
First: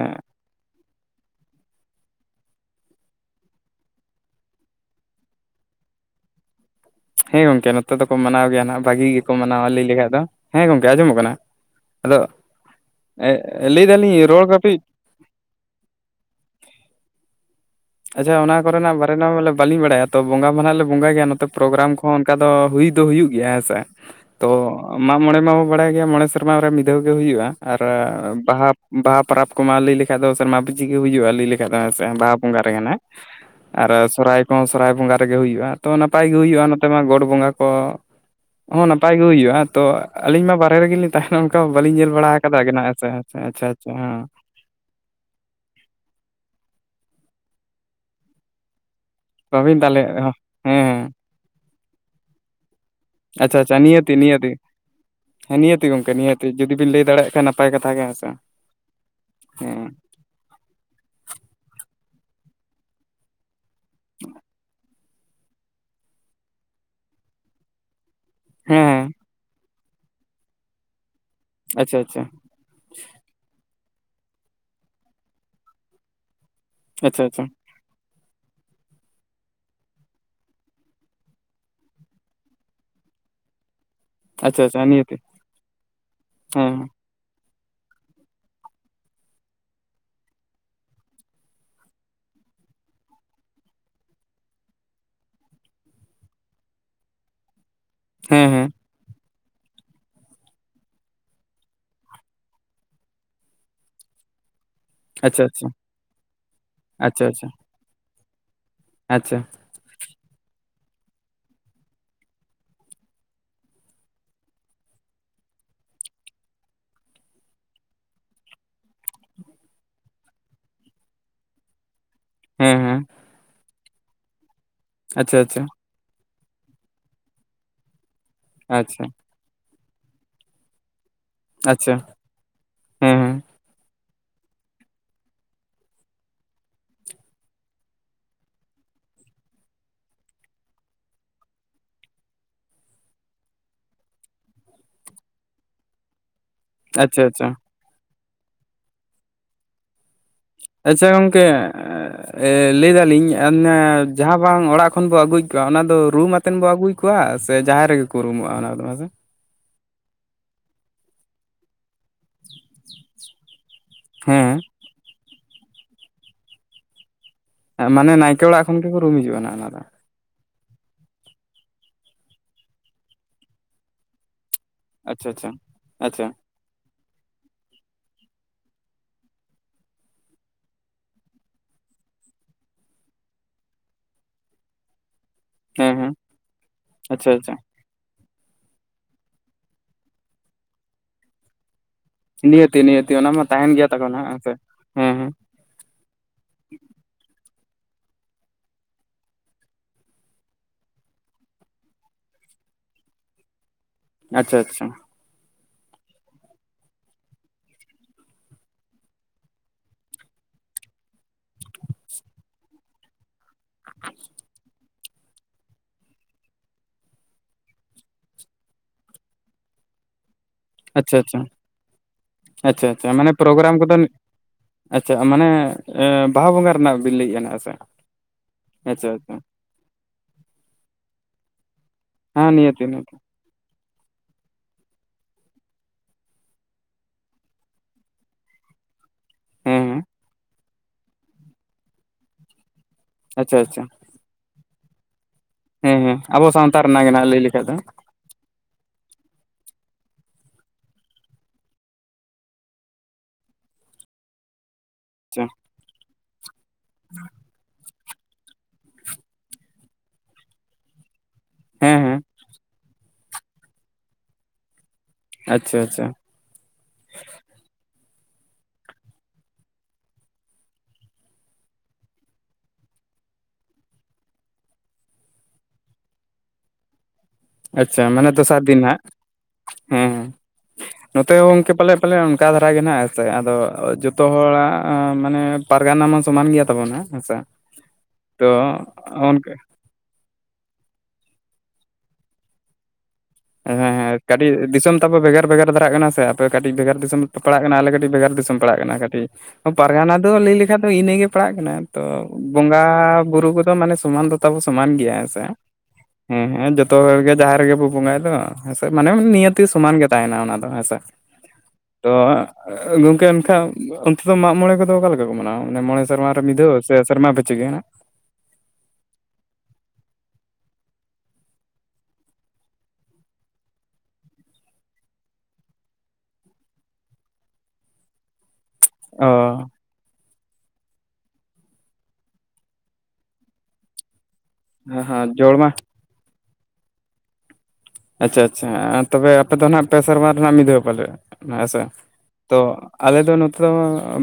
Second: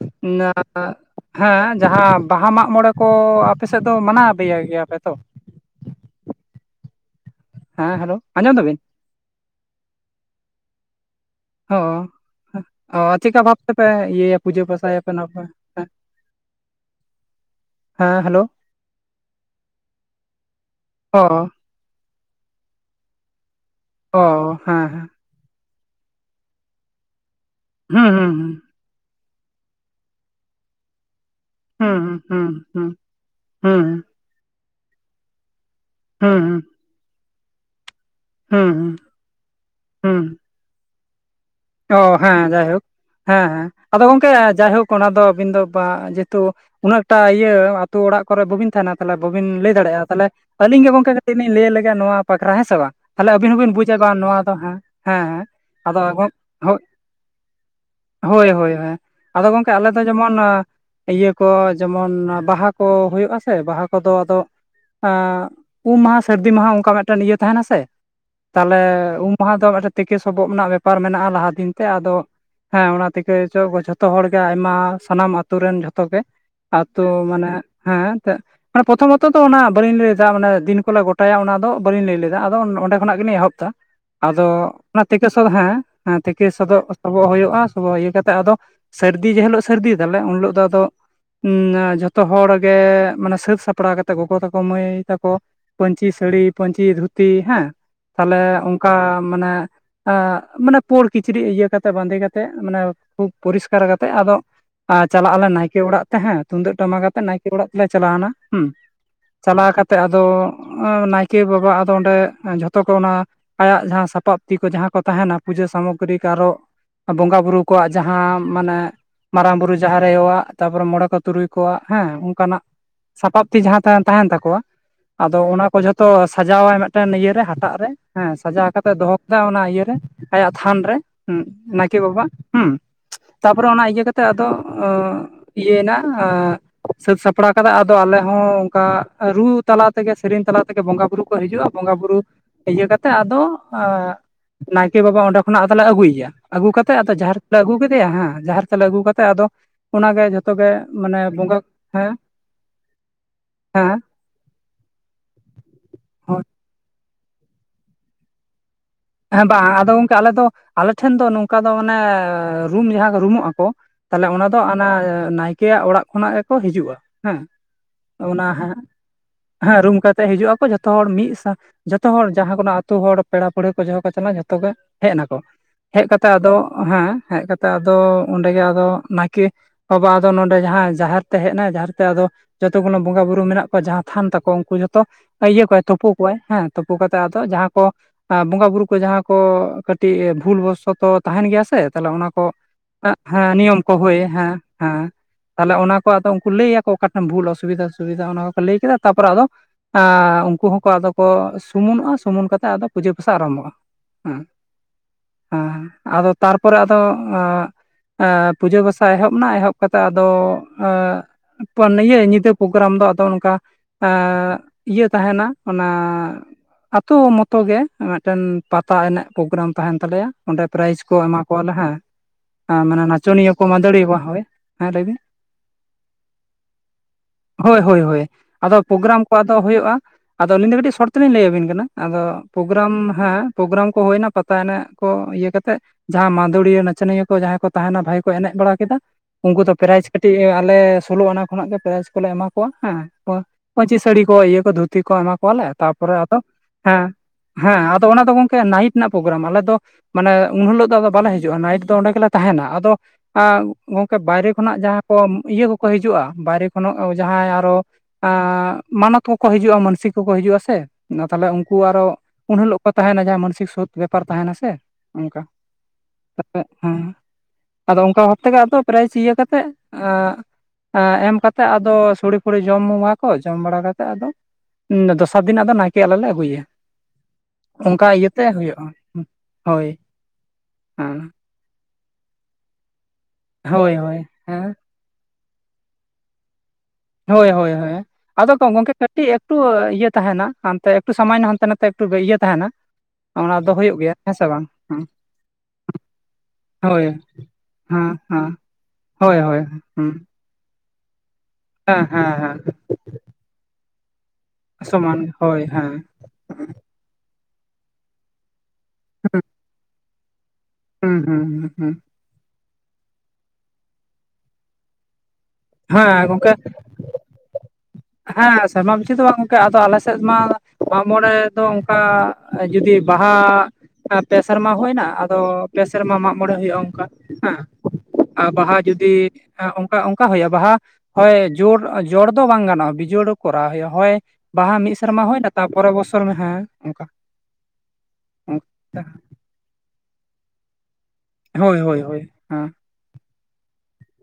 ᱦᱮᱸ ᱡᱟᱦᱟᱸ ᱵᱟᱦᱟ ᱢᱟᱜ ᱢᱚᱬᱮ ᱠᱚ ᱟᱯᱮᱥᱮᱫ ᱫᱚ ᱢᱟᱱᱟᱣ ᱯᱮᱭᱟ ᱜᱮᱭᱟᱯᱮ ᱛᱚ? ᱦᱮᱸ ᱜᱚᱝᱠᱮ ᱱᱚᱛᱮ ᱦᱮᱞᱳ ᱫᱚᱠᱚ ᱢᱟᱱᱟᱣ ᱟᱸᱡᱚᱢ ᱜᱮᱭᱟ ᱫᱟᱵᱤᱱ ᱱᱟᱜ ᱵᱷᱟᱹᱜᱤ ᱜᱮᱠᱚ ᱢᱟᱱᱟᱣᱟ ᱞᱟᱹᱭ ᱞᱮᱠᱷᱟᱡ ᱫᱚ ᱦᱮᱸ ᱜᱚᱝᱠᱮ ᱟᱸᱡᱚᱢᱚᱜ ᱠᱟᱱᱟ᱾ ᱚᱸ ᱟᱫᱚ ᱚᱸ ᱪᱮᱹᱠᱟ ᱵᱷᱟᱵ ᱞᱟᱹᱭ ᱛᱮᱯᱮ ᱫᱟᱞᱤᱧ ᱤᱭᱟᱹᱭᱟ ᱨᱚᱲ ᱯᱩᱡᱟᱹ ᱠᱟᱹᱴᱤᱡ ᱯᱟᱥᱟᱭᱟ? ᱠᱟᱱᱟ ᱯᱮ ᱦᱮᱸ᱾ ᱟᱫᱚ ᱦᱮᱞᱳ ᱚᱱᱟ ᱠᱚᱨᱮᱱᱟᱜ ᱵᱟᱨᱮᱱᱟᱜ ᱵᱚᱞᱮ ᱵᱟᱞᱤᱧ ᱵᱟᱲᱟᱭᱟ᱾ ᱛᱚ, ᱵᱚᱸᱜᱟ ᱢᱟᱱᱟᱜ ᱞᱮ ᱵᱚᱸᱜᱟᱭ ᱚ ᱜᱮᱭᱟ ᱱᱚᱛᱮ ᱯᱨᱳᱜᱨᱟᱢ ᱦᱮᱸ, ᱚᱱᱠᱟ ᱫᱚ ᱦᱩᱭ ᱫᱚ ᱦᱩᱭᱩᱜ ᱜᱮᱭᱟ ᱦᱮᱸ ᱥᱮ, ᱚ ᱛᱚ ᱦᱮᱸ ᱦᱮᱸ ᱚᱱᱟ ᱢᱚᱬᱮ ᱢᱟᱵᱚ ᱵᱟᱲᱟᱭ ᱜᱮᱭᱟ ᱢᱚᱬᱮ ᱥᱮᱨᱢᱟ ᱨᱮ ᱢᱤᱫ ᱫᱷᱟᱹᱣ ᱜᱮ ᱦᱩᱭᱩᱜ-ᱟ ᱟᱨ ᱦᱩᱸ ᱦᱩᱸ ᱵᱟᱦᱟ ᱵᱟᱦᱟ ᱯᱟᱨᱚᱵᱽ ᱠᱚᱢᱟ ᱞᱟᱹᱭ ᱞᱮᱠᱷᱟᱡ ᱫᱚ ᱥᱮᱨᱢᱟ ᱯᱤᱪᱷᱤ ᱜᱮ ᱦᱩᱭᱩᱜ-ᱟ ᱞᱟᱹᱭ ᱞᱮᱠᱷᱟᱡ ᱫᱚ ᱦᱮᱸ ᱥᱮ ᱦᱩᱸ ᱵᱟᱦᱟ ᱦᱩᱸ ᱵᱚᱸᱜᱟ ᱨᱮ ᱦᱩᱸ ᱦᱮᱱᱟᱭ ᱦᱩᱸ ᱟᱨ ᱥᱚᱨᱦᱟᱭ ᱠᱚ ᱥᱚᱨᱦᱟᱭ ᱵᱚᱸᱜᱟ ᱨᱮᱜᱮ ᱦᱩᱭᱩᱜ-ᱟ ᱛᱚ ᱱᱟᱯᱟᱭ ᱦᱩᱸ ᱜᱮ ᱦᱩᱸ ᱦᱩᱸ ᱦᱩᱭᱩᱜ-ᱟ ᱱᱚᱛᱮ ᱢᱟ ᱜᱚᱰ ᱵᱚᱸᱜᱟ ᱠᱚ᱾ ᱦᱩᱸ ᱦᱩᱸ ᱦᱚᱸ ᱦᱩᱸ ᱱᱟᱯᱟᱭ ᱜᱮ ᱦᱩᱭᱩᱜ-ᱟ, ᱛᱚ ᱦᱩᱸ ᱟᱹᱞᱤᱧ ᱢᱟ ᱵᱟᱨᱦᱮ ᱨᱮᱜᱮᱞᱤᱧ ᱛᱟᱦᱞᱮ ᱚᱱᱠᱟ ᱚ ᱵᱟᱹᱞᱤᱧ ᱧᱮᱞ ᱵᱟᱲᱟ ᱦᱮᱸ ᱟᱠᱟᱫᱟ ᱡᱟᱭᱦᱳᱠ ᱜᱮᱱᱟᱜ ᱦᱮᱸᱥᱮ ᱟᱪᱪᱷᱟ, ᱦᱮᱸ ᱟᱪᱪᱷᱟ ᱟᱪᱪᱷᱟ ᱟᱫᱚ ᱦᱮᱸ᱾ ᱜᱚᱝᱠᱮ ᱡᱟᱭᱦᱳᱠ ᱚᱱᱟ ᱫᱚ ᱟᱹᱵᱤᱱ ᱫᱚ ᱵᱟ ᱡᱮᱦᱮᱛᱩ ᱩᱱᱟᱹᱜᱴᱟ ᱤᱭᱟᱹ ᱟᱛᱳ ᱚᱲᱟᱜ ᱠᱚᱨᱮ ᱵᱟᱹᱵᱤᱱ ᱛᱟᱸᱦᱮᱱᱟ᱾ ᱛᱟᱦᱞᱮ ᱵᱟᱹᱵᱤᱱ ᱞᱟᱹᱭ ᱛᱟᱦᱚᱞᱮ ᱫᱟᱲᱮᱭᱟᱜ-ᱟ, ᱦᱮᱸ ᱛᱟᱦᱞᱮ ᱟᱹᱞᱤᱧ ᱜᱮ ᱦᱮᱸ ᱜᱚᱝᱠᱮ ᱠᱟᱹᱴᱤᱡ ᱞᱤᱧ ᱞᱟᱹᱭ ᱞᱮᱜᱮ ᱱᱚᱣᱟ ᱵᱟᱠᱷᱨᱟ ᱦᱮᱸ ᱥᱮ ᱵᱟ? ᱛᱟᱦᱞᱮ ᱟᱵᱤᱱ ᱟᱪᱪᱷᱟ ᱦᱚᱸᱵᱤᱱ ᱟᱪᱪᱷᱟ ᱵᱩᱡᱟ ᱵᱟ, ᱱᱤᱭᱟᱹᱛᱤ ᱱᱚᱣᱟ ᱱᱤᱭᱟᱹᱛᱤ ᱫᱚ ᱦᱮᱸ, ᱦᱮᱸ ᱦᱮᱸ ᱱᱤᱭᱟᱹᱛᱤ ᱟᱫᱚ ᱜᱚᱝᱠᱮ ᱜᱚᱝ ᱱᱤᱭᱟᱹᱛᱤ ᱦᱳ, ᱡᱩᱫᱤ ᱵᱤᱱ ᱞᱟᱹᱭ ᱫᱟᱲᱮᱭᱟᱜ ᱠᱷᱟᱱ ᱱᱟᱯᱟᱭ ᱠᱟᱛᱷᱟ ᱜᱮ ᱦᱮᱸ ᱥᱮ ᱦᱳᱭ ᱦᱳᱭ ᱦᱳᱭ ᱦᱮᱸ, ᱟᱫᱚ ᱜᱚᱝᱠᱮ ᱟᱞᱮ ᱦᱮᱸ ᱫᱚ ᱨᱮᱢᱟ ᱱᱚᱣᱟ ᱤᱭᱟᱹ ᱠᱚ ᱡᱮᱢᱚᱱ ᱱᱟ ᱵᱟᱦᱟ ᱠᱚ ᱦᱩᱭᱩᱜ-ᱟ ᱥᱮ ᱵᱟᱦᱟ ᱠᱚᱫᱚ ᱟᱫᱚ ᱮᱸᱜ, ᱩᱢ ᱢᱟᱦᱟ, ᱥᱟᱹᱨᱫᱤ ᱢᱟᱦᱟ ᱚᱝᱠᱟ ᱢᱤᱫᱴᱮᱱ ᱤᱭᱟᱹ ᱛᱟᱦᱮᱱᱟ ᱥᱮ ᱛᱟᱦᱞᱮ ᱦᱮᱸ ᱩᱢ ᱢᱟᱦᱟ ᱫᱚ ᱢᱤᱫᱴᱮᱱ ᱛᱤᱠᱤ ᱥᱚᱵᱚᱜ ᱨᱮᱱᱟᱜ ᱵᱮᱯᱟᱨ ᱢᱮᱱᱟᱜ-ᱟ ᱞᱟᱦᱟ ᱫᱤᱱᱛᱮ ᱟᱪᱪᱷᱟ ᱟᱫᱚ ᱟᱪᱪᱷᱟ ᱦᱮᱸ ᱚᱱᱟ ᱛᱮᱠᱮᱪᱚ ᱠᱚ ᱡᱷᱚᱛᱚ ᱦᱚᱲ ᱜᱮ ᱟᱭᱢᱟ ᱥᱟᱱᱟᱢ ᱟᱛᱳ ᱨᱮᱱ ᱡᱷᱚᱛᱚ ᱜᱮ᱾ ᱟᱛᱳ ᱟᱪᱪᱷᱟ ᱟᱪᱪᱷᱟ ᱢᱟᱱᱮ ᱦᱮᱸ ᱮᱱᱛᱮᱫ᱾ ᱢᱟᱱᱮ ᱯᱨᱚᱛᱷᱚᱢᱚᱛᱚ ᱫᱚ ᱚᱱᱟ ᱵᱟᱹᱞᱤᱧ ᱞᱟᱹᱭ ᱫᱟ ᱢᱟᱱᱮ ᱫᱤᱱ ᱠᱚᱞᱮ ᱜᱚᱴᱟᱭᱟ ᱚᱱᱟ ᱫᱚ ᱵᱟᱹᱞᱤᱧ ᱞᱟᱹᱭ ᱞᱮᱫᱟ ᱟᱫᱚ ᱚᱸᱰᱮ ᱠᱷᱚᱱᱟᱜ ᱜᱮᱞᱤᱧ ᱮᱦᱚᱵ ᱫᱟ᱾ ᱟᱫᱚ ᱟᱪᱪᱷᱟ ᱟᱪᱪᱷᱟ ᱚᱱᱟ ᱱᱤᱭᱟᱹᱛᱮ ᱛᱮᱹᱠᱮᱹ ᱥᱚᱫ ᱦᱮᱸ᱾ ᱛᱮᱹᱠᱮᱹ ᱦᱮᱸ ᱥᱚᱫᱚᱜ, ᱥᱚᱵᱚᱜ ᱦᱩᱭᱩᱜ-ᱟ ᱥᱚᱵᱚᱜ ᱤᱭᱟᱹ ᱠᱟᱛᱮᱜ ᱟᱫᱚ ᱥᱟᱹᱨᱫᱤ ᱡᱮ ᱦᱤᱞᱳᱜ ᱥᱟᱹᱨᱫᱤᱭ ᱫᱟᱞᱮ ᱩᱱ ᱦᱤᱞᱳᱜ ᱫᱚ ᱟᱫᱚ᱾ ᱚᱱᱟ ᱡᱷᱚᱛᱚ ᱦᱚᱲ ᱜᱮ ᱢᱟᱱᱮ ᱥᱟᱹᱛ ᱥᱟᱯᱲᱟᱣ ᱠᱟᱛᱮᱜ ᱜᱚᱜᱚ ᱛᱟᱠᱚ ᱢᱟᱹᱭ ᱛᱟᱠᱚ᱾ ᱯᱟᱹᱧᱪᱤ ᱥᱟᱹᱲᱤ ᱯᱟᱹᱧᱪᱤ ᱫᱷᱩᱛᱤ ᱦᱮᱸ᱾ ᱛᱟᱦᱞᱮ ᱦᱮᱸ ᱦᱮᱸ ᱚᱝᱠᱟ ᱢᱟᱱᱮ ᱮᱸᱜ ᱢᱟᱱᱮ ᱯᱚᱬ ᱠᱤᱪᱨᱤᱡ ᱤᱭᱟᱹ ᱠᱟᱛᱮᱫ ᱵᱟᱸᱫᱮ ᱠᱟᱛᱮᱫ ᱢᱟᱱᱮ ᱠᱷᱩᱵ ᱯᱚᱨᱤᱥᱠᱟᱨ ᱠᱟᱛᱮᱫ ᱟᱫᱚ ᱟᱸᱻ ᱟᱪᱪᱷᱟ ᱪᱟᱞᱟᱜ-ᱟᱞᱮ ᱟᱪᱪᱷᱟ ᱱᱟᱭᱠᱮ ᱚᱲᱟᱜ ᱛᱮ ᱦᱮᱸ ᱛᱩᱢᱫᱟᱹᱜ ᱴᱟᱢᱟᱠ ᱟᱛᱮᱜ ᱟᱪᱪᱷᱟ ᱱᱟᱭᱠᱮ ᱟᱪᱪᱷᱟ ᱚᱲᱟᱜ ᱛᱮᱞᱮ ᱪᱟᱞᱟᱣᱮᱱᱟ ᱦᱩᱸ᱾ ᱟᱪᱪᱷᱟ᱾ ᱪᱟᱞᱟᱣ ᱠᱟᱛᱮᱫ ᱟᱫᱚ ᱱᱟᱭᱠᱮ ᱵᱟᱵᱟ ᱟᱫᱚ ᱚᱸᱰᱮ ᱡᱷᱚᱛᱚ ᱠᱚ ᱚᱱᱟ ᱟᱭᱟᱜ ᱡᱟᱦᱟᱸ ᱥᱟᱯᱟᱵ ᱛᱤ ᱠᱚ ᱡᱟᱦᱟᱸ ᱠᱚ ᱛᱟᱸᱦᱮᱱᱟ ᱯᱩᱡᱟᱹ ᱥᱟᱢᱚᱜᱽᱜᱨᱤ ᱠᱚ ᱟᱨᱚ ᱵᱚᱸᱜᱟ ᱵᱩᱨᱩ ᱠᱚᱣᱟᱜ ᱡᱟᱦᱟᱸ ᱢᱟᱱᱮ ᱢᱟᱨᱟᱝ ᱵᱩᱨᱩ ᱡᱟᱦᱮᱨ ᱟᱭᱳᱣᱟᱜ ᱛᱟᱯᱚᱨᱮ ᱢᱚᱬᱮ ᱠᱚ ᱛᱩᱨᱩᱭ ᱠᱚᱣᱟᱜ ᱦᱮᱸ ᱚᱱᱠᱟᱱᱟᱜ ᱦᱮᱸ ᱦᱮᱸ ᱥᱟᱯᱟᱯ ᱛᱤ ᱡᱟᱦᱟᱸ ᱛᱟᱦᱮᱸ ᱛᱟᱸᱦᱮᱱ ᱛᱟᱠᱚᱣᱟ ᱟᱪᱪᱷᱟ ᱟᱫᱚ ᱟᱪᱪᱷᱟ ᱚᱱᱟ ᱠᱚ ᱡᱷᱚ ᱛᱚ ᱥᱟᱡᱟᱣᱟᱭ ᱢᱤᱫᱴᱮᱱ ᱤᱭᱟᱹ ᱨᱮ ᱦᱟᱴᱟᱜ ᱨᱮ ᱦᱮᱸ ᱥᱟᱡᱟᱣ ᱠᱟᱛᱮᱫ ᱟᱪᱪᱷᱟ ᱫᱚᱦᱚ ᱠᱟᱫᱟᱭ ᱚᱱᱟ ᱤᱭᱟᱹ ᱨᱮ᱾ ᱟᱭᱟᱜ ᱛᱷᱟᱱ ᱨᱮ, ᱦᱩᱸ ᱟᱪᱪᱷᱟ ᱱᱟᱭᱠᱮ ᱵᱟᱵᱟ ᱦᱩᱸ᱾ ᱦᱮᱸ ᱦᱮᱸ ᱛᱟᱯᱚᱨᱮ ᱚᱱᱟ ᱤᱭᱟᱹ ᱠᱟᱛᱮᱫ ᱟᱫᱚ ᱚᱸ ᱤᱭᱟᱹᱭᱮᱱᱟ ᱮᱸᱻ᱾ ᱥᱟᱹᱛ ᱥᱟᱯᱲᱟᱣ ᱠᱟᱫᱟ ᱟᱫᱚ ᱟᱞᱮ ᱦᱚᱸ ᱚᱝᱠᱟ ᱨᱩ ᱛᱟᱞᱟ ᱛᱮᱜᱮ, ᱥᱮᱨᱮᱧ ᱛᱟᱞᱟ ᱛᱮᱜᱮ ᱵᱚᱸᱜᱟ ᱵᱩᱨᱩ ᱠᱚ ᱦᱤᱡᱩᱜ-ᱟ ᱵᱚᱸᱜᱟ ᱵᱩᱨᱩ ᱤᱭᱟᱹ ᱠᱟᱛᱮᱜ ᱟᱫᱚ ᱮᱸᱜ ᱱᱟᱭ ᱠᱮ ᱵᱟᱵᱟ ᱚᱸᱰᱮ ᱠᱷᱚᱱᱟᱜ ᱟᱫᱚᱞᱮ ᱟᱹᱜᱩᱭᱮᱭᱟ, ᱟᱹᱜᱩ ᱠᱟᱛᱮ ᱟᱫᱚ ᱟᱪᱪᱷᱟ ᱡᱟᱦᱮᱨ ᱟᱪᱪᱷᱟ ᱛᱮᱞᱮ ᱟᱹᱜᱩ ᱠᱮᱫᱮᱭᱟ ᱦᱮᱸ ᱡᱟᱦᱮᱨ ᱛᱟᱦᱞᱮ ᱟᱹᱜᱩ ᱠᱟᱛᱮᱜ ᱟᱫᱚ ᱚᱱᱟᱜᱮ ᱡᱷᱚᱛ ᱟᱪᱪᱷᱟ ᱜᱚᱝᱠᱮ ᱮᱸ ᱞᱟᱹᱭ ᱫᱟᱞᱤᱧ ᱦᱮᱸ [unintelligible] ᱡᱟᱦᱟᱸ ᱵᱟᱝ ᱚᱲᱟᱜ ᱠᱷᱚᱱ ᱵᱚ ᱟᱹᱜᱩᱭ ᱠᱚᱣᱟ ᱚᱱᱟᱫᱚ ᱨᱩᱢ ᱟᱛᱮᱱ ᱵᱚ ᱟᱹᱜᱩᱭ ᱠᱚᱣᱟ ᱥᱮ ᱡᱟᱦᱟᱸᱨ ᱨᱮᱜᱮ ᱠᱚ ᱨᱩᱢᱩᱜ-ᱟ ᱚᱱᱟᱫᱚ ᱦᱮᱸ ᱥᱮ? ᱦᱮᱸ ᱵᱟ ᱟᱫᱚ ᱜᱚᱝᱠᱮ ᱟᱞᱮ ᱫᱚ ᱟᱞᱮ ᱴᱷᱮᱱ ᱫᱚ ᱱᱚᱝᱠᱟ ᱫᱚ ᱢᱟᱱᱮ ᱮᱸ, ᱨᱩᱢ ᱡᱟᱦᱟᱸ ᱠᱚ ᱨᱩᱢᱩᱜ-ᱟᱠᱚ ᱛᱟᱦᱞᱮ ᱚᱱᱟ ᱫᱚ ᱦᱮᱸ ᱟᱢ ᱵᱟ, ᱱᱟᱭᱠᱮᱭᱟᱜ ᱚᱲᱟᱜ ᱠᱷᱚᱱᱟᱜ ᱜᱮᱠᱚ ᱦᱤᱡᱩᱜ-ᱟ ᱦᱮᱸ᱾ ᱦᱮᱸ, ᱢᱟᱱᱮ ᱱᱟᱭᱠᱮ ᱚᱲᱟᱜ ᱠᱷᱚᱱ ᱜᱮᱠᱚ ᱨᱩᱢ ᱦᱤᱡᱩᱜ-ᱟ ᱚᱱᱟ, ᱚᱱᱟ ᱫᱚ᱾ ᱥᱮ ᱦᱤᱡᱩᱜ-ᱟᱠᱚ ᱡᱷᱚᱛᱚ ᱦᱚᱲ ᱢᱤᱫ ᱥᱟ ᱡᱷᱚᱛᱚ ᱦᱚᱲ ᱡᱟᱦᱟᱸ ᱠᱚᱱᱟᱜ ᱟᱹᱛᱩ ᱦᱚᱲ ᱯᱮᱲᱟ ᱯᱟᱹᱲᱦᱟᱹ ᱠᱚ ᱡᱚᱦᱚ ᱠᱚ ᱪᱟᱞᱟᱜ-ᱟ ᱡᱷᱚᱛᱚ ᱜᱮ᱾ ᱦᱮᱡ ᱮᱱᱟ ᱟᱪᱪᱷᱟ ᱠᱚ, ᱟᱪᱪᱷᱟ ᱦᱮᱡ ᱟᱪᱪᱷᱟ ᱠᱟᱛᱮ ᱟᱫᱚ ᱦᱮᱸ ᱦᱮᱡ ᱠᱟᱛᱮ ᱟᱫᱚ ᱚᱸᱰᱮ ᱜᱮ ᱟᱫᱚ ᱱᱟᱭᱠᱮ ᱵᱟᱵᱟ ᱟᱫᱚ ᱱᱚᱰᱮ ᱡᱟᱦᱟᱸ ᱡᱟᱦᱮᱨ ᱛᱮ ᱦᱮᱡ ᱱᱟᱭ, ᱡᱟᱦᱮᱨ ᱛᱮ ᱟᱫᱚ ᱡᱚᱛᱚ ᱜᱩᱱᱚ ᱵᱚᱸᱜᱟ ᱵᱩᱨᱩ ᱢᱮᱱᱟᱜ ᱠᱚᱣᱟ᱾ ᱡᱟᱦᱟᱸ ᱛᱷᱟᱱ ᱛᱟᱠᱚ ᱩᱱᱠᱩ ᱡᱷᱚᱛᱚ ᱤᱭᱟᱹ ᱠᱚᱣᱟᱭ ᱦᱮᱸ ᱦᱮᱸ ᱛᱳᱯᱚ ᱠᱚᱣᱟᱭ ᱦᱮᱸ, ᱛᱳᱯᱳ ᱠᱟᱛᱮᱫ ᱟᱪᱪᱷᱟ ᱟᱫᱚ ᱟᱪᱪᱷᱟ ᱡᱟᱦᱟᱸ ᱠᱚ ᱵᱚᱸᱜᱟ ᱵᱩᱨᱩ ᱠᱚ ᱡᱟᱦᱟᱸ ᱠᱚ ᱠᱟᱹᱴᱤᱡ ᱵᱷᱩᱞ ᱵᱚᱥᱚᱛᱚ ᱛᱟᱦᱮᱸᱱ ᱜᱮᱭᱟ ᱥᱮ ᱛᱟᱦᱞᱮ ᱚᱱᱟ ᱠᱚ ᱱᱤᱭᱟᱹᱛᱤ ᱱᱤᱭᱟᱹᱛᱤ ᱚᱱᱟ ᱢᱟ ᱦᱮᱸ ᱛᱟᱦᱮᱱ ᱱᱤᱭᱚᱢ ᱜᱮᱭᱟ ᱠᱚ ᱛᱟᱠᱚ ᱦᱳᱭ ᱱᱟᱦᱟᱜ ᱦᱮᱸᱥᱮ ᱦᱮᱸ ᱦᱮᱸ᱾ ᱛᱟᱦᱞᱮ ᱚᱱᱟ ᱠᱚ ᱟᱫᱚ ᱩᱱᱠᱩ ᱞᱟᱹᱭ ᱟᱠᱚ ᱚᱠᱟᱴᱷᱮᱱ ᱵᱷᱩᱞ ᱚᱥᱩᱵᱤᱫᱟ, ᱥᱩᱵᱤᱫᱟ᱾ ᱚᱱᱟ ᱠᱚ ᱞᱟᱹᱭ ᱠᱮᱫᱟ ᱛᱟᱨᱯᱚᱨᱮ ᱟᱫᱚ ᱟᱸᱻ ᱩᱱᱠᱩ ᱦᱚᱸᱠᱚ ᱟᱫᱚ ᱠᱚ ᱥᱩᱢᱩᱱᱚᱜᱼᱟ᱾ ᱥᱩᱢᱩᱱ ᱠᱟᱛᱮ ᱟᱫᱚ ᱯᱩᱡᱟᱹ ᱯᱟᱥᱟ ᱟᱨᱟᱢᱵᱷᱚᱜᱼᱟ᱾ ᱦᱮᱸ ᱟᱪᱪᱷᱟ, ᱟᱪᱪᱷᱟ᱾ ᱦᱮᱸ ᱟᱫᱚ ᱛᱟᱨᱯᱚᱨᱮ ᱟᱫᱚ ᱮᱸᱜ ᱮᱸ ᱯᱩᱡᱟᱹ ᱵᱟᱥᱟ ᱮᱦᱚᱵ ᱮᱱᱟ, ᱮᱦᱚᱵ ᱠᱟᱛᱮ ᱟᱫᱚ ᱮᱸᱜ ᱤᱭᱟᱹ ᱧᱤᱫᱟᱹ ᱯᱨᱳᱜᱨᱟᱢ ᱫᱚ ᱟᱫᱚ ᱱᱚᱝᱠᱟ ᱮᱸᱜ ᱤᱭᱟᱹ ᱛᱟᱦᱮᱸᱱᱟ᱾ ᱚᱱᱟ ᱟᱹᱛᱩ ᱢᱚᱛᱚ ᱜᱮ᱾ ᱢᱤᱫᱴᱮᱱ ᱯᱟᱛᱟ ᱮᱱᱮᱡ ᱯᱨᱳᱜᱨᱟᱢ ᱛᱟᱦᱮᱸᱱ ᱛᱟᱞᱮᱭᱟ᱾ ᱚᱸᱰᱮ ᱯᱨᱟᱭᱤᱡᱽ ᱠᱚ ᱟᱪᱪᱷᱟ ᱟᱪᱪᱷᱟ ᱮᱢᱟ ᱠᱚᱣᱟᱞᱮ ᱦᱮᱸ᱾ ᱟᱪᱪᱷᱟ, ᱟᱪᱪᱷᱟ, ᱢᱟᱱᱮ ᱱᱟᱪᱚᱱᱤᱭᱟᱹ ᱠᱚ ᱯᱨᱳᱜᱨᱟᱢ ᱠᱚᱫᱚ ᱢᱟᱹᱫᱟᱹᱲᱤᱭᱟᱹ ᱠᱚ ᱦᱳᱭ ᱦᱮᱸ ᱞᱟᱹᱭ ᱟᱪᱪᱷᱟ ᱵᱤᱱ ᱢᱟᱱᱮ ᱵᱟᱦᱟ ᱵᱚᱸᱜᱟ ᱨᱮᱱᱟᱜ ᱵᱤᱱ ᱞᱟᱹᱭᱮᱫᱼᱟ? ᱥᱮ ᱦᱳᱭ ᱦᱳᱭ ᱦᱳᱭ, ᱟᱫᱚ ᱟᱪᱪᱷᱟ ᱯᱨᱳᱜᱨᱟᱢ ᱠᱚ ᱟᱪᱪᱷᱟ ᱟᱫᱚ ᱦᱳᱭᱳᱜᱼᱟ᱾ ᱟᱫᱚ ᱟᱹᱞᱤᱧ ᱫᱚ ᱠᱟᱹᱴᱤᱡ ᱥᱚᱴ ᱛᱮᱞᱤᱧ ᱞᱟᱹᱭᱟᱵᱤᱱ ᱠᱟᱱᱟ᱾ ᱟᱫᱚ ᱦᱮᱸ ᱱᱤᱦᱟᱹᱛᱤ ᱯᱨᱚᱜᱨᱟᱢ ᱱᱤᱦᱟᱹᱛᱤ ᱦᱮᱸ ᱯᱨᱚᱜᱨᱟᱢ ᱠᱚ ᱦᱩᱭᱱᱟ᱾ ᱯᱟᱛᱟ ᱮᱱᱮᱡ ᱠᱚ ᱤᱭᱟᱹ ᱠᱟᱛᱮᱫ ᱡᱟᱦᱟᱸ ᱢᱟᱫᱚᱲᱤᱭᱟᱹ ᱱᱟᱪᱚᱱᱤᱭᱟᱹ ᱠᱚ ᱡᱟᱦᱟᱸᱭ ᱠᱚ ᱛᱟᱦᱮᱸᱱᱟ, ᱵᱷᱟᱹᱜᱮ ᱠᱚ ᱮᱱᱮᱡ ᱵᱟᱲᱟ ᱠᱮᱫᱟ᱾ ᱩᱱᱠᱩ ᱫᱚ ᱦᱮᱸ ᱦᱮᱸ ᱯᱨᱟᱭᱤᱡᱽ ᱠᱟᱹᱴᱤᱡ ᱟᱞᱮ ᱥᱳᱞᱳ ᱟᱱᱟ ᱠᱷᱚᱱᱟᱜ ᱜᱮ ᱯᱨᱟᱭᱤᱡᱽ ᱠᱚᱞᱮ ᱮᱢᱟ ᱠᱚᱣᱟ ᱦᱮᱸ, ᱟᱪᱪᱷᱟ ᱟᱪᱪᱷᱟ ᱯᱚᱸᱪᱤᱥ ᱥᱟᱹᱲᱤ ᱠᱚ, ᱤᱭᱟᱹ ᱠᱚ, ᱫᱷᱩᱛᱤ ᱠᱚ ᱮᱢᱟ ᱠᱚᱣᱟᱞᱮ ᱦᱮᱸ ᱛᱟᱯᱚᱨᱮ ᱦᱮᱸ ᱟᱫᱚ ᱟᱵᱚ ᱥᱟᱶᱛᱟ ᱦᱮᱸ ᱨᱮᱱᱟᱜ ᱜᱮ ᱱᱟᱦᱟᱜ ᱞᱟᱹᱭ ᱞᱮᱠᱷᱟᱡ ᱫᱚ ᱦᱮᱸ ᱟᱫᱚ ᱚᱱᱟ ᱫᱚ ᱜᱚᱝᱠᱮ ᱱᱟᱭᱤᱴ ᱨᱮᱱᱟᱜ ᱯᱨᱚᱜᱨᱟᱢ ᱟᱞᱮ ᱫᱚ ᱢᱟᱱᱮ ᱩᱱ ᱦᱤᱞᱳᱜ ᱫᱚ ᱵᱟᱞᱮ ᱦᱤᱡᱩᱜᱼᱟ᱾ ᱱᱟᱭᱤᱴ ᱫᱚ ᱚᱸᱰᱮ ᱜᱮᱞᱮ ᱛᱟᱦᱮᱱᱟ᱾ ᱟᱫᱚ ᱜᱚᱝᱠᱮ, ᱵᱟᱭᱨᱮ ᱠᱷᱚᱱᱟᱜ ᱡᱟᱦᱟᱸ ᱠᱚ ᱟᱪᱪᱷᱟ ᱤᱭᱟᱹ ᱠᱚᱠᱚ ᱦᱤᱡᱩᱜᱼᱟ᱾ ᱵᱟᱭᱨᱮ ᱠᱷᱚᱱᱟᱜ ᱡᱟᱦᱟᱸᱭ ᱟᱨᱚ ᱮ ᱢᱟᱱᱚᱛ ᱠᱚᱠᱚ ᱦᱤᱡᱩᱜᱼᱟ, ᱢᱟᱱᱥᱤ ᱠᱚᱠᱚ ᱦᱤᱡᱩᱜᱼᱟ ᱥᱮ ᱛᱟᱦᱚᱞᱮ ᱩᱱᱠᱩ ᱦᱮᱸ ᱟᱨᱚ ᱦᱮᱸ ᱩᱱ ᱦᱤᱞᱳᱜ ᱠᱚ ᱛᱟᱦᱮᱸᱱᱟ᱾ ᱡᱟᱦᱟᱸᱭ ᱢᱟᱱᱚᱥᱤᱠ ᱥᱳᱫ ᱵᱮᱯᱟᱨ ᱛᱟᱦᱮᱸᱱᱟ ᱥᱮ ᱚᱱᱠᱟ ᱟᱪᱪᱷᱟ ᱟᱪᱪᱷᱟ ᱟᱫᱚ ᱚᱱᱠᱟ ᱵᱷᱟᱵᱷ ᱠᱟᱛᱮ ᱜᱮ ᱟᱫᱚ ᱯᱨᱟᱭᱤᱡᱽ ᱤᱭᱟᱹ ᱠᱟᱛᱮᱜ ᱮᱸᱜ ᱮᱸ ᱮᱢ ᱠᱟᱛᱮ ᱟᱫᱚ ᱥᱳᱲᱮ ᱯᱷᱳᱲᱤ ᱡᱚᱢ ᱟᱠᱚ᱾ ᱡᱚᱢ ᱵᱟᱲᱟ ᱠᱟᱛᱮᱫ ᱟᱫᱚ ᱫᱚᱥᱟᱨ ᱫᱤᱱ ᱟᱫᱚ ᱱᱟᱭᱠᱮ ᱟᱞᱮ ᱞᱮ ᱟᱹᱜᱩᱭᱮᱭᱟ᱾ ᱟᱪᱪᱷᱟ, ᱚᱱᱠᱟ ᱢᱟᱱᱮ ᱤᱭᱟᱹᱛᱮ ᱫᱚᱥᱟᱨ ᱫᱤᱱ ᱦᱩᱭᱩᱜᱼᱟ ᱦᱟᱸᱜ᱾ ᱦᱳᱭ ᱦᱮᱸ ᱱᱚᱛᱮᱦᱚᱸ ᱜᱚᱝᱠᱮ ᱯᱟᱞᱮᱫ ᱯᱟᱞᱮ ᱚᱱᱠᱟ ᱫᱷᱟᱨᱟᱜᱮ ᱱᱟᱦᱟᱜ ᱥᱮ ᱟᱫᱚ ᱦᱳᱭ ᱦᱳᱭ ᱡᱚᱛᱚ ᱦᱮᱸ ᱦᱚᱲᱟᱜ ᱢᱟᱱᱮ ᱯᱟᱨᱜᱟᱱᱟ ᱢᱟ ᱥᱚᱢᱟᱱ ᱜᱮᱭᱟ ᱛᱟᱵᱚᱱᱟ᱾ ᱦᱮᱸᱥᱮ ᱦᱳᱭ ᱦᱳᱭ, ᱦᱳᱭ, ᱛᱚ ᱟᱫᱚ ᱜᱚᱝᱠᱮ ᱠᱟᱹᱴᱤᱡ ᱚᱱᱠᱟ ᱮᱠᱴᱩ ᱤᱭᱟᱹ ᱛᱟᱦᱮᱸᱱᱟ᱾ ᱛᱚ ᱮᱠᱴᱩ ᱥᱟᱢᱟᱱᱱᱚ ᱦᱟᱱᱛᱮ- ᱱᱟᱛᱮ ᱮᱠᱴᱩ ᱤᱭᱟᱹ ᱛᱟᱦᱮᱸᱱᱟ᱾ ᱦᱮᱸ ᱦᱮᱸ ᱠᱟᱹᱴᱤᱡ ᱫᱤᱥᱚᱢ ᱛᱟᱯᱮ ᱵᱷᱮᱜᱟᱨ ᱵᱷᱮᱜᱟᱨ ᱫᱷᱟᱨᱟᱜ ᱠᱟᱱᱟ ᱥᱮ ᱟᱯᱮ ᱠᱟᱹᱴᱤᱡ ᱵᱷᱮᱜᱟᱨ ᱦᱳᱭ ᱫᱤᱥᱚᱢ ᱯᱟᱲᱦᱟᱜ ᱠᱟᱱᱟ, ᱟᱞᱮ ᱠᱟᱹᱴᱤᱡ ᱦᱮᱸ ᱵᱷᱮᱜᱟᱨ ᱫᱤᱥᱚᱢ ᱦᱮᱸ ᱯᱟᱲᱟᱜ ᱠᱟᱱᱟ ᱠᱟᱹᱴᱤᱡ᱾ ᱦᱳᱭ ᱦᱳᱭ ᱦᱩᱸ ᱯᱟᱨᱜᱟᱱᱟ ᱫᱚ ᱞᱟᱹᱭ ᱞᱮᱠᱷᱟᱱ ᱤᱱᱟᱹᱜᱮ ᱯᱟᱲᱟᱜ ᱠᱟᱱᱟ ᱦᱮᱸ ᱛᱚ, ᱦᱮᱸ ᱦᱮᱸ ᱵᱚᱸᱜᱟ ᱵᱩᱨᱩ ᱠᱚᱫᱚ ᱢᱟᱱᱮ ᱥᱚᱢᱟᱱ ᱫᱚ ᱛᱟᱵᱚ ᱥᱚᱢᱟᱱ ᱜᱮᱭᱟ, ᱦᱮᱸᱥᱮ᱾ ᱦᱳᱭ ᱦᱮᱸ ᱦᱮᱸ ᱦᱮᱸ ᱡᱚᱛᱚ ᱦᱚᱲ ᱜᱮ ᱡᱟᱦᱮᱨ ᱨᱮᱜᱮ ᱵᱚ ᱵᱚᱸᱜᱟᱭ ᱫᱚ ᱦᱮᱸᱥᱮ, ᱢᱟᱱᱮ ᱱᱤᱭᱟᱹᱛᱤ ᱥᱚᱢᱟᱱ ᱜᱮ, ᱛᱟᱦᱮᱸᱱᱟ ᱚᱱᱟ ᱫᱚ ᱦᱮᱸᱥᱮ, ᱦᱩᱸ ᱦᱩᱸ ᱦᱩᱸ ᱛᱚ ᱜᱚᱝᱠᱮ ᱮᱱᱠᱷᱟᱱ ᱚᱱᱛᱮ ᱫᱚ ᱢᱟᱜ ᱢᱚᱬᱮ ᱠᱚᱫᱚ ᱚᱠᱟ ᱞᱮᱠᱟ ᱠᱚ ᱢᱟᱱᱟᱣᱟ? ᱢᱟᱱᱮ ᱢᱟᱬᱮ ᱦᱮᱸ ᱥᱮᱨᱢᱟ ᱨᱮ ᱜᱚᱝᱠᱮ ᱢᱤᱫᱤᱫᱷᱟᱣ ᱥᱮ ᱥᱮᱨᱢᱟ ᱯᱤᱪᱷᱤ ᱜᱮ ᱱᱟᱜ? ᱦᱮᱸ ᱥᱮᱨᱢᱟ ᱯᱤᱪᱷᱩ ᱫᱚ ᱵᱟᱝ ᱜᱚᱝᱠᱮ, ᱟᱫᱚ ᱟᱞᱮ ᱥᱮᱫ ᱢᱟ ᱢᱟᱜ ᱢᱚᱬᱮ ᱫᱚ ᱚᱱᱠᱟ ᱡᱩᱫᱤ ᱵᱟᱦᱟ ᱯᱮ ᱥᱮᱨᱢᱟ ᱦᱩᱭᱱᱟ᱾ ᱟᱫᱚ ᱯᱮ ᱥᱮᱨᱢᱟ ᱢᱟᱜ ᱢᱚᱬᱮ ᱦᱩᱭᱩᱜᱼᱟ᱾ ᱚᱱᱠᱟ ᱦᱮᱸ ᱵᱟᱦᱟ ᱚ ᱡᱩᱫᱤ ᱟ ᱚᱝᱠᱟ ᱠᱟ ᱦᱩᱭᱩᱜᱼᱟ ᱵᱟᱦᱟ ᱦᱳᱭ ᱡᱳᱲ, ᱡᱚᱲ ᱫᱚ ᱵᱟᱝ ᱜᱟᱱᱚᱜᱼᱟ ᱵᱤᱡᱳᱲ ᱠᱚᱨᱟᱣ ᱦᱩᱭᱩᱜᱼᱟ ᱦᱳᱭ ᱵᱟᱦᱟ ᱢᱤᱫ ᱦᱮᱸ ᱥᱮᱨᱢᱟ ᱦᱮᱸ ᱦᱳᱭᱱᱟ ᱡᱚᱲ ᱢᱟ ᱛᱟᱯᱚᱨᱮ ᱵᱚᱥᱚᱨ ᱢᱮ ᱦᱮᱸ, ᱚᱱᱠᱟ ᱟᱪᱪᱷᱟ ᱚᱱᱠᱟ ᱟᱪᱪᱷᱟ ᱛᱚᱵᱮ ᱟᱯᱮ ᱫᱚ ᱱᱟᱦᱟᱜ ᱯᱮ ᱥᱮᱨᱢᱟ ᱨᱮ ᱱᱟᱜ ᱢᱤᱫᱟᱹᱣ ᱯᱟᱞᱮ ᱦᱳᱭ ᱦᱮᱸᱥᱮ ᱦᱳᱭ ᱦᱳᱭ ᱛᱚ ᱦᱮᱸ ᱟᱞᱮᱫᱚ ᱱᱚᱛᱮ ᱫᱚ